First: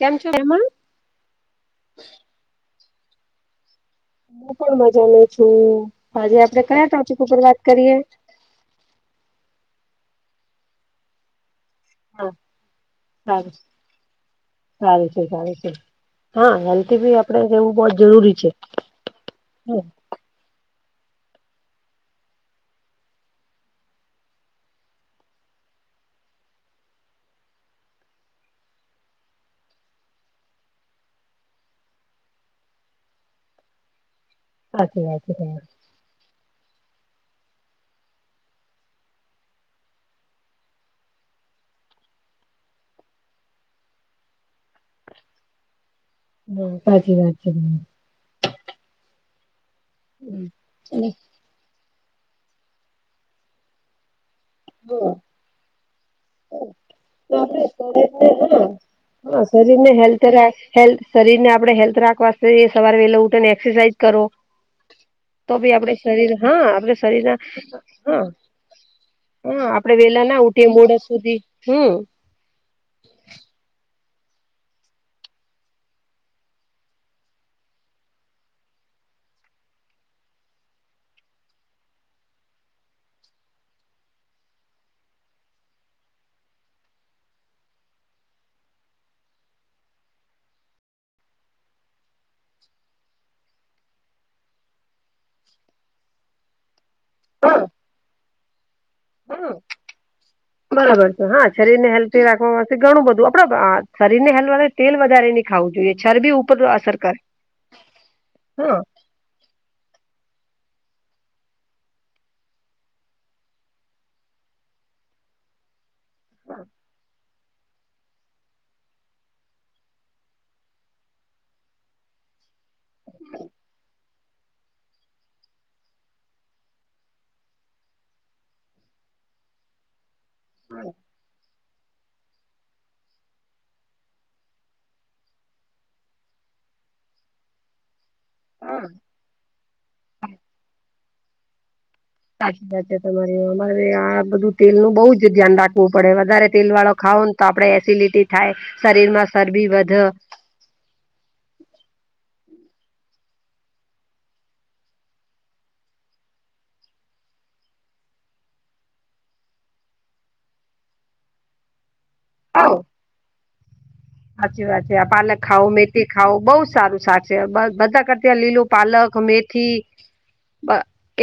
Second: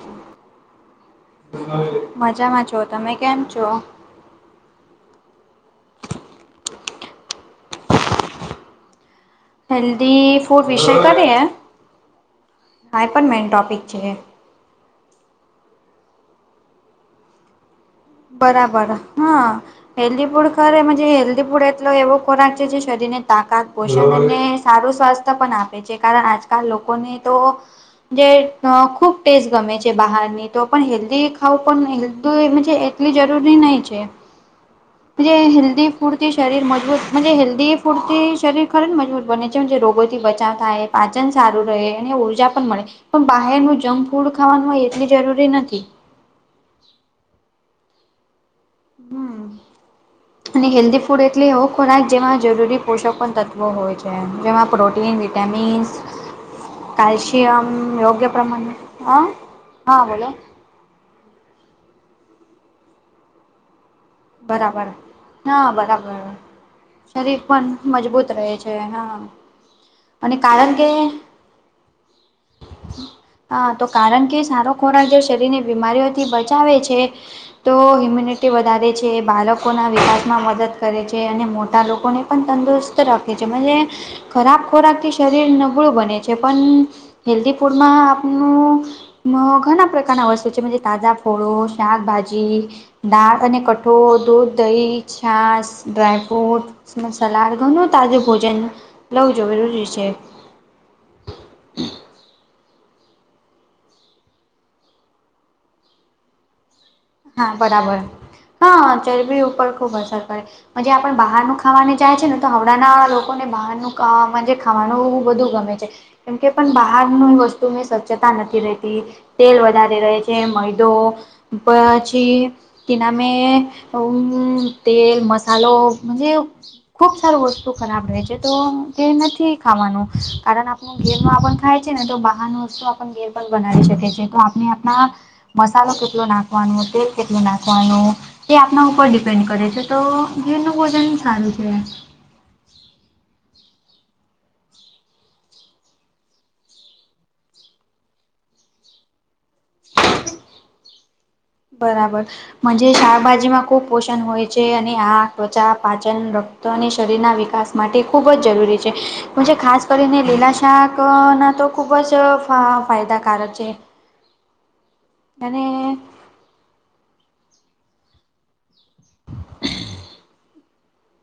કેમ છો [unintelligible] મજામાં છો. તમે કેમ છો? હું પણ મજા માં છું. આજે આપડે કયા ટોપિક ઉપર વાત કરીએ? હેલ્ધી ફૂડ વિષય કરે હા હા એ પણ મેન સારું ટોપિક છે. સારું છે સારું છે. હા ગલતી ભી આપ આપડે રેવું બોહોત જરૂર બરાબર. હા હેલ્થી ફુડ ખર એમાં જે હેલ્ધી ફૂડ એટલો એવો ખોરાક છે જે શરીરને તાકાત પોષણ અને સારું સ્વાસ્થ્ય પણ આપ જે કારણ આજકાલ લોકોને તો જે અહ ખૂબ ટેસ્ટ ગમે છે બહારની તો પણ હેલ્ધી ખાવું પણ હેલ્ધી મનજે લી જરૂરી નહી છે. સાચી વાત છે જે તમારી હેલ્થી ફૂડથી શરીર મજબૂત મનજે હેલ્ધી ફૂડથી શરીર ખરી મજબૂત બને છે. જે રોગોથી બચાવ થાય પાચન સારું રહે અને ઊર્જા પણ મળે પણ બહારનું જંક ફૂડ ખાવાનું એટલી જરૂરી નથી. હમ્મ, સાચી વાત છે તમારી. હમ્મ અને હેલ્ધ ફૂડ એ એટલે એવો ખોરાક જેમાં જરૂરી પોષક પણ તત્વો હોય છે જેમાં હા પ્રોટીન વિટામિન્સ તો આપડે કલ્શિયમ યોગ્ય શરીરને હા પ્રમાણમાં ને હા શરીરને હા હેલ્થ બોલો રાખ હેલ્થ શરીર ને આપડે હેલ્ધ રાખવા સવારે વેલા ઉઠીને એક્સરસાઇઝ કરો બરાબર તો હા ભી આપડે બરાબર શરીર હા આપડ શરીર ના હા જે હા. હમ્મ આપડે વેલા અને ના ઉઠીએ કારણ કે મોડ સુધી હમ્મ. હા તો કારણ કે સારો ખોરાક જે શરીર ની બીમારીઓથી બચાવે છે તો ઇમ્યુનીટી વધારે જે બાળકોના વિકાસમાં મદદ કરે છે અને મોટા લોકોને પણ તંદુરસ્ત રાખે છે. મંજે ખરાબ ખોરાક થી શરીર નબળું બને છે પણ હેલ્ધી ફૂડમાં આપનું માં ઘણા પ્રકારના વસ્તુ છે તાજા ફળો શાકભાજી દાળ અને ક ઠોળ દૂધ દહી છાશ ડ્રાય ફ્રુટ મસલાડ હા ઘણો તાજો ભોજન લવ હા જરૂરી છે. બરાબર છે હા શરીર ને હેલ્થી રાખવા માટે ઘણું બધું આપડો અહ શરીર ને હેલ્વા તેલ વધારે નહી ખાવું જોઈએ ચરબી ઉપર અસર કરે હા બરાબર હા ચરબી ઉપર ખુબ અસર કરે. મનજે આપણ બહારનું ખાવાને જાય છે ને તો હાવડા ના લોકોને બહારનું અહ મનજે ખાવાનું બધું ગમે છે કેમ કે બહારની વસ્ તોની સ્વચ્છતા નથી રહેતી તેલ વધારે રહે છે. મેંદો સાચી તેના મેં અમ્મ તેલ મસાલો મનજે ખુબ સારું વસ્તુ ખરાબ રહે છે તો તે નથી ખાવાનું કારણ આપણું ઘી માં આપણ ખાય છે ને તો બહારનૂ વસ્તુ ઘેર બનાવી શકે છે તો આપણે આપણા મસાલો કેટલો નાખ વાનું હતું કેટલું નાખવાનું તે આપના ઉપર ડિપેન્ડ કરે છે તો જેનું ભોજન સારું છે. સાચી વાત છી તમારી મારે આ બધું તેલ નું બઉુ જ ધ્યાન રાખવું પડે વધારે તેલ વાળો ખાવ તો આપણડે એસિડિટી થાય શરીર માં ચરબી વધ બરાબર મનજે શાકભાજીમાં ખુબ પોષણ હોય છે અને આ ત્વચા પાચન તો ને શરીરના વિકાસ માટે ખૂબ જરૂરી છે. મનજે ખાસ કરીને લીલા શાક અહ ના તો ખુબ જ ફ આવો અહ ફાયદાકારક છે. સાચી વાત છે, આ પાલક ખાવ અને મેથી ખાવો બઉ જ સારું સાચે બધ-બધા કરતા આ લીલું પાલક મેથી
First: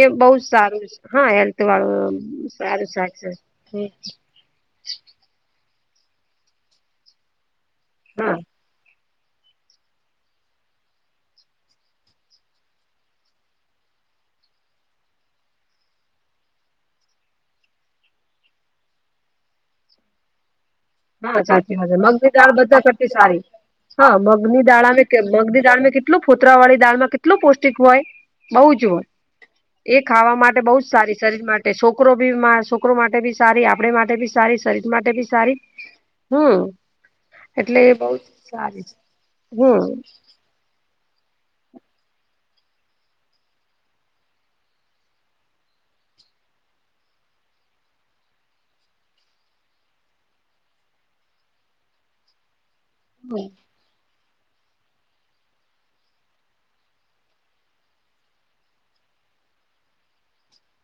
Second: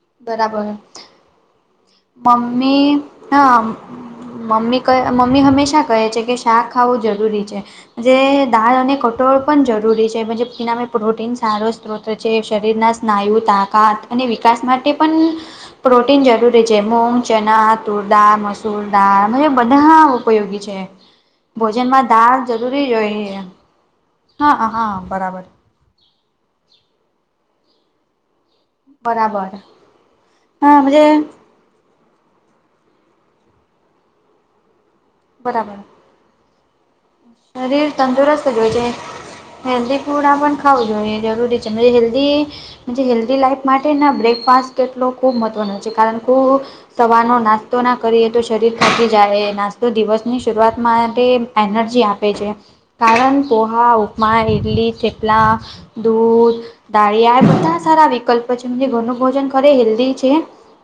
એ બહ જ બરાબર સારું છે હા હેલ્થ વાળું. સારું મમ્મી સારું. હા મમ્મી મમ્મી હંમેશા કહે છે કે શાક ખાવું જરૂરી છે, જે હા દાળ અને ક ટોળ પણ જરૂરી છે પણજ તેનામે પ્રોટીન સારો સ્ત્રોત છે શરીરના સ્નાયુ તાકાત. અને વિકાસ માટે પણ, પ્રોટીન જરૂરી મગ ચના તુરદાર મસૂરદાળ બધા ઉપયોગી છે. હા સાચી વાત છે ભોજનમાં મગની દાળ બધા જરૂરી કરતી સારી, જોઈએ હા મગની દાળા હા બરાબર મગની દાળ કેટલું ફોતરા વાળી દાળમાં કેટલું પૌષ્ટિક હોય? બહુ જ હોય, બરાબર એ ખાવા માટે હા બહુ જ મજે સારી શરીર માટે કે છોકરો બી છોકરો માટે બી સારી આપડ માટે બી સારી શરીર માટે બી સારી. બરાબર હમ. એટલે શરીર એ બહ તંદુરસ્ત જ જોજે, સારી છે હેલ્ધ ફૂડ ખાવું જોઈએ જરૂરી છે જલ્દી હેલ્ધી લાઈફ માટે ના બ્રેકફાસ્ટ કેટલો ખુબ મહત્વનો છે કારણ કે. સવારનો નાસ્તો ના કરીએ તો શરીર ફાંકી જાય નાસ્તો દિવસની શરૂઆત માટે એનર્જી આપે. આપે છે, કારણ પોહા ઉપમા ઈડલી થેપલા, દૂધ. દાળીયા એ બધા સારા વિકલ્પ છે ઘરનું ભોજન ખરે હેલ્ધી છે.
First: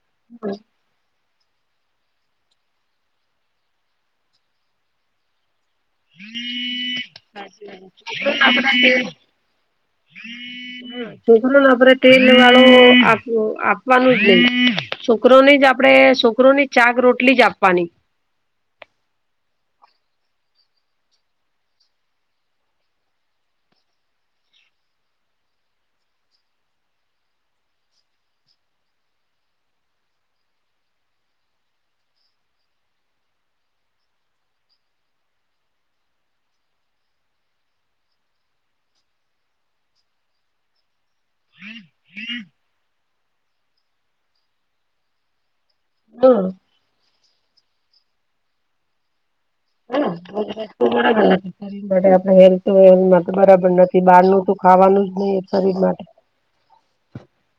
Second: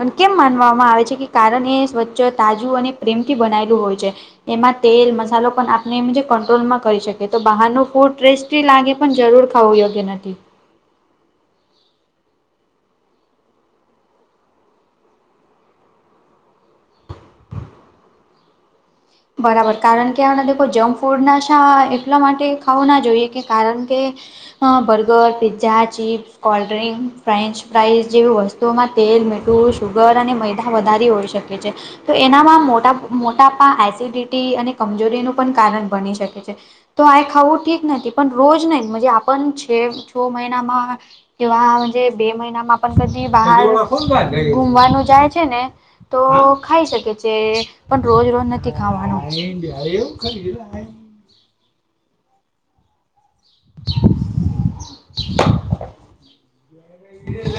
અને કેમ માનવામાં આવે છે કે કારણ એ સ્વચ્છ તાજું અને પ્રેમથી બનાયેલું હોય છે, એમાં તેલ મસાલો પણ આપણે જે કંટ્રોલમાં કરી શકે તો હમ બહારનું ફૂડ ટેસ્ટી લાગે પણ જરૂર ખાવું યોગ્ય નથી. છોકરોને આપડે તેલ વાળો આપવાનું છે, છોકરો ની જ આપડે છોકરો ની ચાક રોટલી જ આપવાની. બરાબર કારણ કે દખો જંક ફૂડ ના શા એટલા માટે ખાવું ના જોઈએ કે કારણ કે. હા burger pizza chips. Cold drink French fries જેવી વસ્તુઓમાં તેલ મીઠું સુુગર અને મેૈદા વધારે હોય છે. [unintelligible] તો એનામાં મોટા એસિડિટી અને કમજોરીનું પણ કારણ બની શકે છે. તો આ ખાાવું ઠીક નથી પણ રોજ નહીજ આપ છે છ મહિનામાં કેવા બે મહિનામાં પણ કદી બહાર ઘુમવાનું જાય છે ને. તો શરીર ખાઈ શકે છે, પણ રોજ રોજ નથી ખાવાનું. [unintelligible] શરીર માટે આપડે હેલ્થ વથ બરાબર નથી બહાર ન તો ખાવાનું જ નહી શરીર માટે.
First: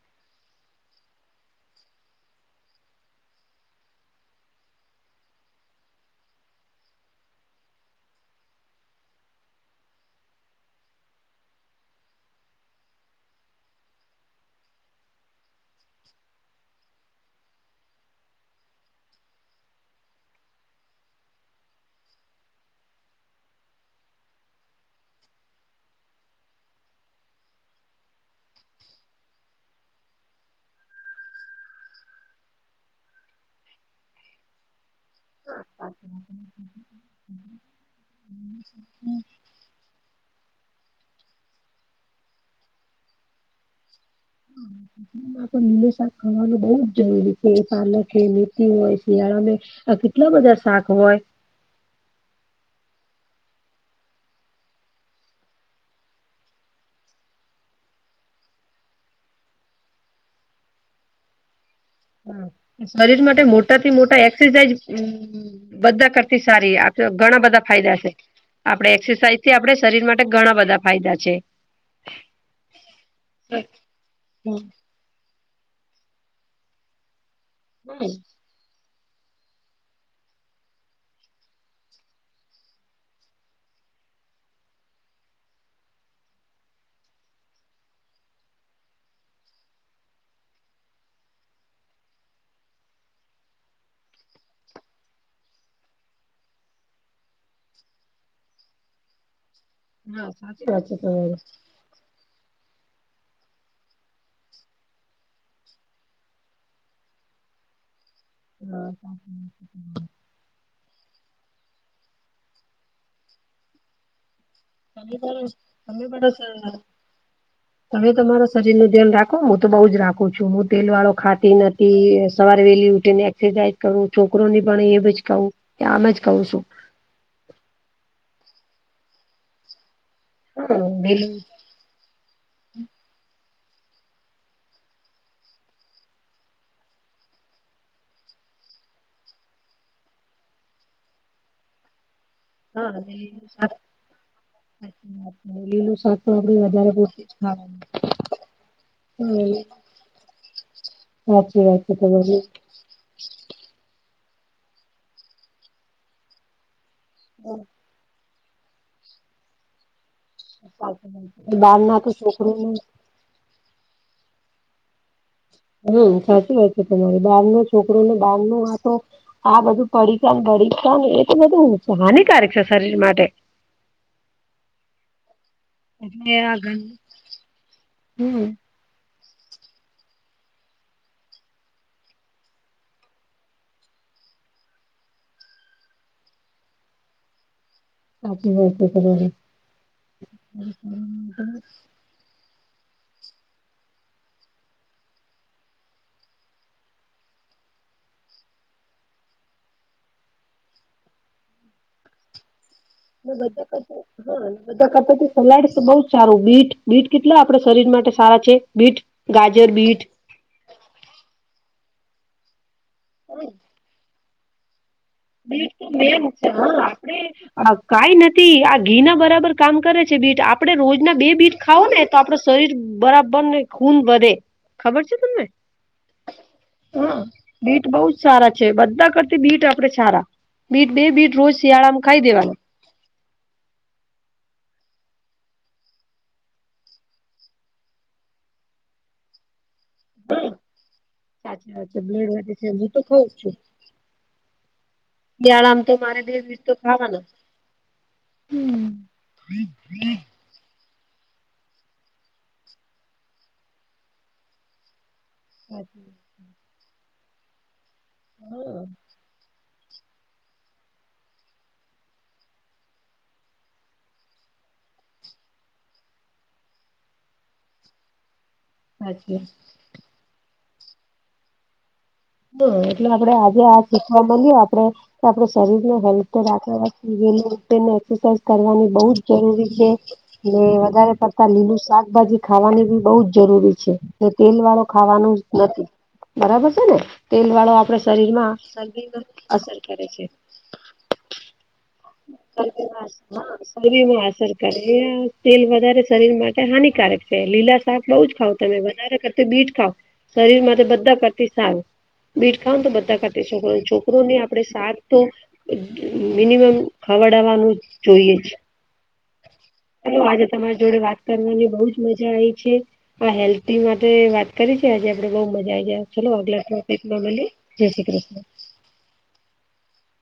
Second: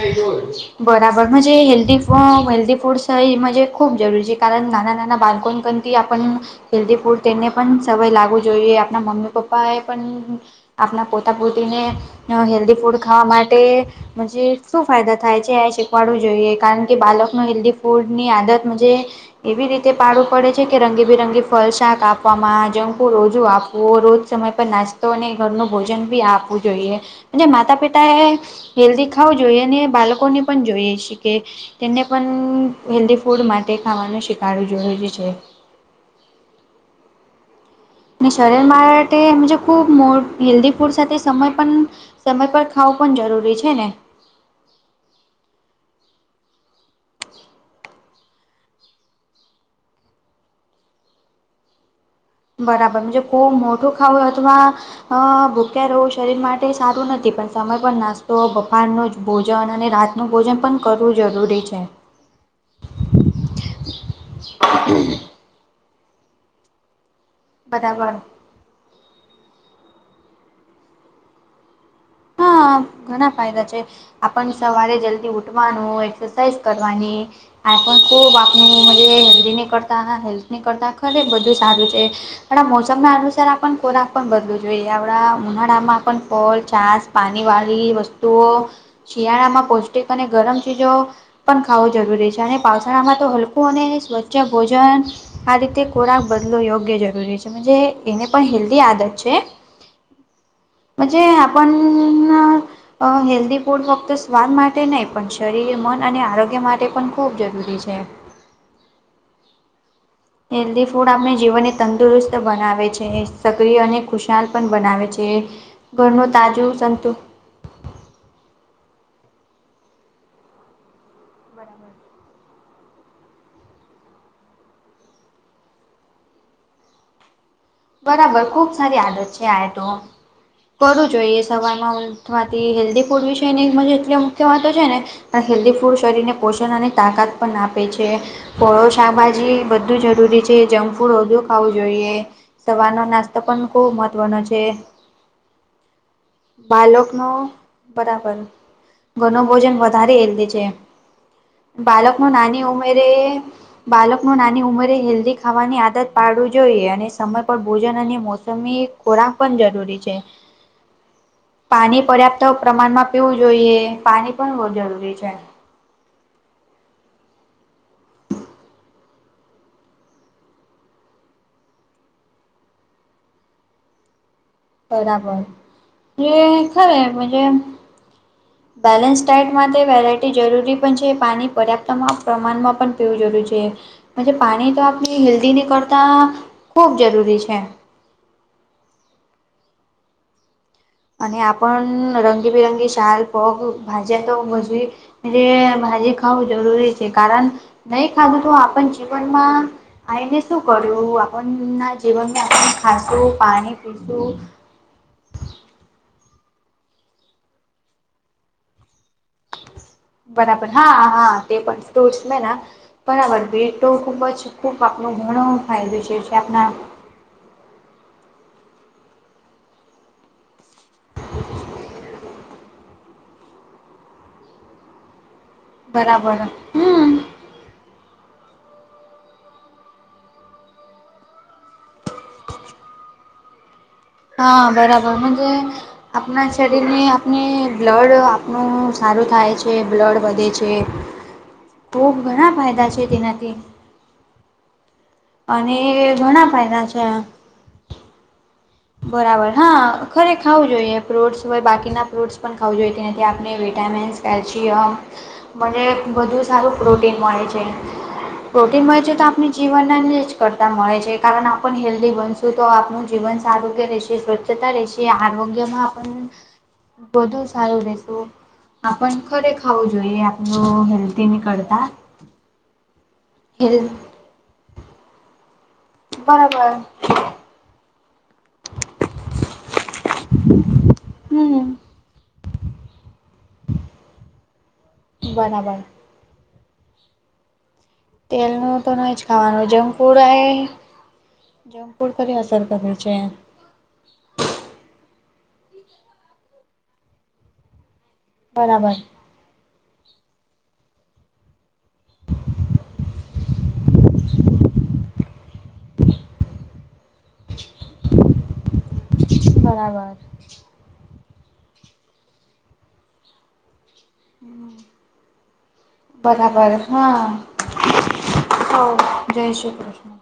[unintelligible] બરાબર મુજે હેલ્દી હેલ્ધ ફૂડ્સ ખૂબ જરૂરી છે કારણ નાના નાના બાળકોને પણ થી આપણ હેલ્ધી ફૂડ તેને પણ સવાય લાગવું જોઈએ, આપણા મમ્મી પપ્પાએ પણ આપણા પોતા પોતીને, હેલ્ધી ફૂડ ખાવા માટે મુજે શું ફાયદા થાય છે એ શીખવાડવું જોઈએ કારણ કે બાલકનું હેલ્ધી ફૂડની આદત જે એવી રીતે પાડું પડે છે કે રંગીબિરંગી ફલ શાક આપવામાં જંખુ રોજુ આપવું રોજ સમય નાસ્તો અને ઘરનું ભોજન ભી આપવું જોઈએ, અને માતા પિતા એ હેલ્ધી ખાવું જોઈએ અને બાલકોને પણ જોઈએ શી કે તેને પણ હેલ્ધી ફૂડ માટે ખાવાનું શખડું જો છે. અને શરીર મા માટે મુજ ખૂબ મો હેલ્ધી ફૂડ સાથે સમય પણ, સમય પર ખાવું પણ જરૂરી છે ને. માં તો શાક ખાવાનું બહુ જ છે એ સાલે. કે મેથી હોય, શિયાળા મેઆ કેટલા બધા શાક હોય. બરાબર જપો મોટું ખાવ અથવા અં ભૂખ્યા રેવું શરીર માટે સારું નથી પણ સમય પર નાસ્તો બફાર નોજ ભોજન અને રાતનું ભોજન પન કરવું જરૂરી છે. શરીર માટે મોટાથી મોટા એક્સસાઇજ બધા કરતી સારી. ઘણા બધા ફાયદા સે, બરાબર આપળે એક્સસાઇ થી આપડે શરીર માટે ઘણા બધા ફાયદા છે. હા ઘણા ફાયદા છે, આપન સવારે જલ્દી ઉઠ વાનુ એકસસાઈસ કરવાની. હું કરતાં હેલ્થની કરતાં ખરે બધું સારું હે. પણ મોસમ માં અનુસાર આપન ખોરાક પણ બદલું જોઈએ આવળા ઉનાળામાં પન ફલ છાસ. પાની વાલી વસ્તુઓ, શિયાળા માં પૌષ્ટિક અને ગરમ ચીજો પન ખાવું જરૂરી છે અને પાાવસાળામાં તો હલકું અને સ્વચ્છ ભોજન. આ રીતે ખોરાક બદલો યોગ્ય જરૂરી છે મજે એને પણ હેલ્દી આદત છે. ના સાચી વાત છે તમારી. અ હેલ્દી ફૂડ ફક્ત સ્વાદ માટે નઇ પન શરીર મન અને આરોગ્ય માટે પન ખૂબ જરૂરી છે. [unintelligible] [unintelligible] હેલ્દી ફૂડ આપને જીવને તંદુરસ્ત બનાવે છે સક્રિય અને ખુશી બનાવે તમે છે, પણ તમે ઘરનુ પણ તાજું સંતુ તમે તો તમારા શરીર નું ધ્યાન રાખો મુતો બઉ જ રાખું છું હું તેલ વાળો ખાતી નતી સવારે વેલી ઉઠી ને સ કરું છોકરો ને પણ એબજ કવું કે આમ જ કઉ છું. બરાબર ખુબ સારી આદત છે આ તો, હા કરું વેલી જોઈએ સવારમાં. થવાથી હેલ્દી ફૂડ વિશેની મને એટલી આમ ચવાતો છે ને. હેલ્દી ફૂડ શરીરને પોષન અને તાકાત પન આપે છે. પળો શાકભાજી બધું જરૂરી છે જંબમફૂડ ઓધું ખાવું જોઈએ. હા સવારનો નાસ્તો વેલીનું પન શાક ખુબ મહત્વનો છે, લીલું શાક તો આપડે વધારે પાલખ પૂરતું નો જ પરાપર. ગનો ખાવાનું ભોજન વધારે હેલ્દી ચે, સાચી વાત છે બાલકનો તમારી નાની ઉમેરે બાલકનો નાની ઉંમરે હેલ્દી ખાવાની આદત પાડવું જોઈએ અને સમ ભોજન અને મોસમી ખોરાક પન જરૂરી છે. બાર ના પાણી તો પર્યાપ્ત સોકરો પ્રમાણમાં પીવું જોઈએ પાની પણ બહુ જરૂરી છે. હમ સાચી વાત છે તમારી બાર નો છોકરો ને બાર નું આતો આ બધું પળીકા ને ભળીકા ને એ તો બધું હાનિકારક છે શરીર માટે. પરાબર એટલે આ ઘર [unintelligible] હમ બેલેન્સ ટાયટ માતે વેરાયટી જરૂરી પન છે પાની પરાપ્તમા પ્રમાનમાં પન પીવું જરૂરી છે. પજે પાની તો આપની હેલ્દી નીકરતા ખૂબ જરૂરી છે. [unintelligible] [unintelligible] અને આપન રંગબિરંગી શાલ પગ ભાજે તો મજલી ભાજી ખાવું જરૂરી છે કારન, નઇ ખાહુ તો આપન જીવનમાં આઈને સુ કરયૂ આપન ના જીવનને ખાસું બધા પાની કરતા પીશું. હા બધા કપટ સલાડશ બઉ ચારું બીટ બીટ કેટલા આપડ શરીર માટે સારા છે બીટ? ગાજર બીઠ. પરાપર હા હા તે પણ પરાપર, બેટોખૂબ છ. ખૂપ આપનો ઘણો ફાયદો છે જે આપના આપળે કાઈ નતી આ ઘીના બરાબર કામ કરે છે બીટ આપ આપળે રોજના બે બીટ ખાઓ ને તો આપળ શરીર બરાબર ને ખૂન વધે ખબર છે તમને? બરાબર હમ્મ. હા બીટ બહુ જ સારા છે બધા કરતી બીટ આપ આપડે સારા બીટ બે બીટ રોજ શિયાળામાં ખાઈ દેવાનું. હા બરાબર ન જે આપણા શરીરની આપણે બ્લડ આપણું સારું થાય છે. છે બ્લડ વધે હા છે, સાચી વાત છે ખૂબ બ્લડ ઘણા વધે હું ફાયદા તો છે ખઉં તેનાથી. [inaudible] અને શીયાળામાં તો મારે બે ઘણા બીટ તો ફાયદા છે ખાવાનું, જ. બરાબર હા ખરેખ ખાવું જોઈએ ફ્રૂટસ હોય બાકીના ફ્રૂટસ પણ ખાવું જોઈએ તેનાથી આપણે વિટામિન્સ કેલ્શિયમ. મને બધું સારું પ્રોટીન મળે છે, પ્રોટીન મળે છે તો આપણે જીવન જ કરતા મળે છે કારણ આપ હેલ્ધી બનશું તો આપનું જીવન આરોગ્ય રહેશે સ્વચ્છતા રહેશે આરોગ્યમાં આપણે બધુ સારું રહી શું. આપણ સાચી ઘરે ખાવું જોઈએ આપણું હેલ્ધ ની કરતા. ના એટલે આપડે આજે આ હેલ્ શીખવા મળ્યું આપડે, આપડ શરીરને હેલ્થ બરાબર રાખવા જેને એક્સરસાઇઝ કરવાની બઉ જ જરૂરી છે. વધારે પડતા હમ લીલું શાકભાજી ખાવાની બી બહુ જ જરૂરી છે. તેલ વાળો ખાવાનું જ બરાબર નથી બરાબર છે ને, તેલ વાળો આપડે શરીરમાં તેલનું તો નહી જ શરદીમાં ખાવાનું અસર કરે છે. જંગફ્રૂટ [unintelligible] શરીમાં અસર કરે તેલ વધારે શરીર માટે હાનિકારક છે લીલા શાખ બહુ જ ખાઉ તમે બરાબર વધારે કરતી બીટ ખાવ, શરીર બધા કરતી સારું. બીટ ખાવા તો બધા કરાતા એ છોકરો છોકરોને આપડે સાત તો, મિનિમમ ખવડવાનું જોઈએ જ. બરાબર હલો આજે તમારી જોડે વાત કરવાની બહું જ મજા આવી છે. હા હેલ્ધી માટે વાત કરી છે આજે આપડે બઉ મજા આવી જાય ચલો આગલા બરાબર ટોપિકમાં મળીએ. જય શ્રી કૃષ્ણ. હો જય શ્રી કૃષ્ણ.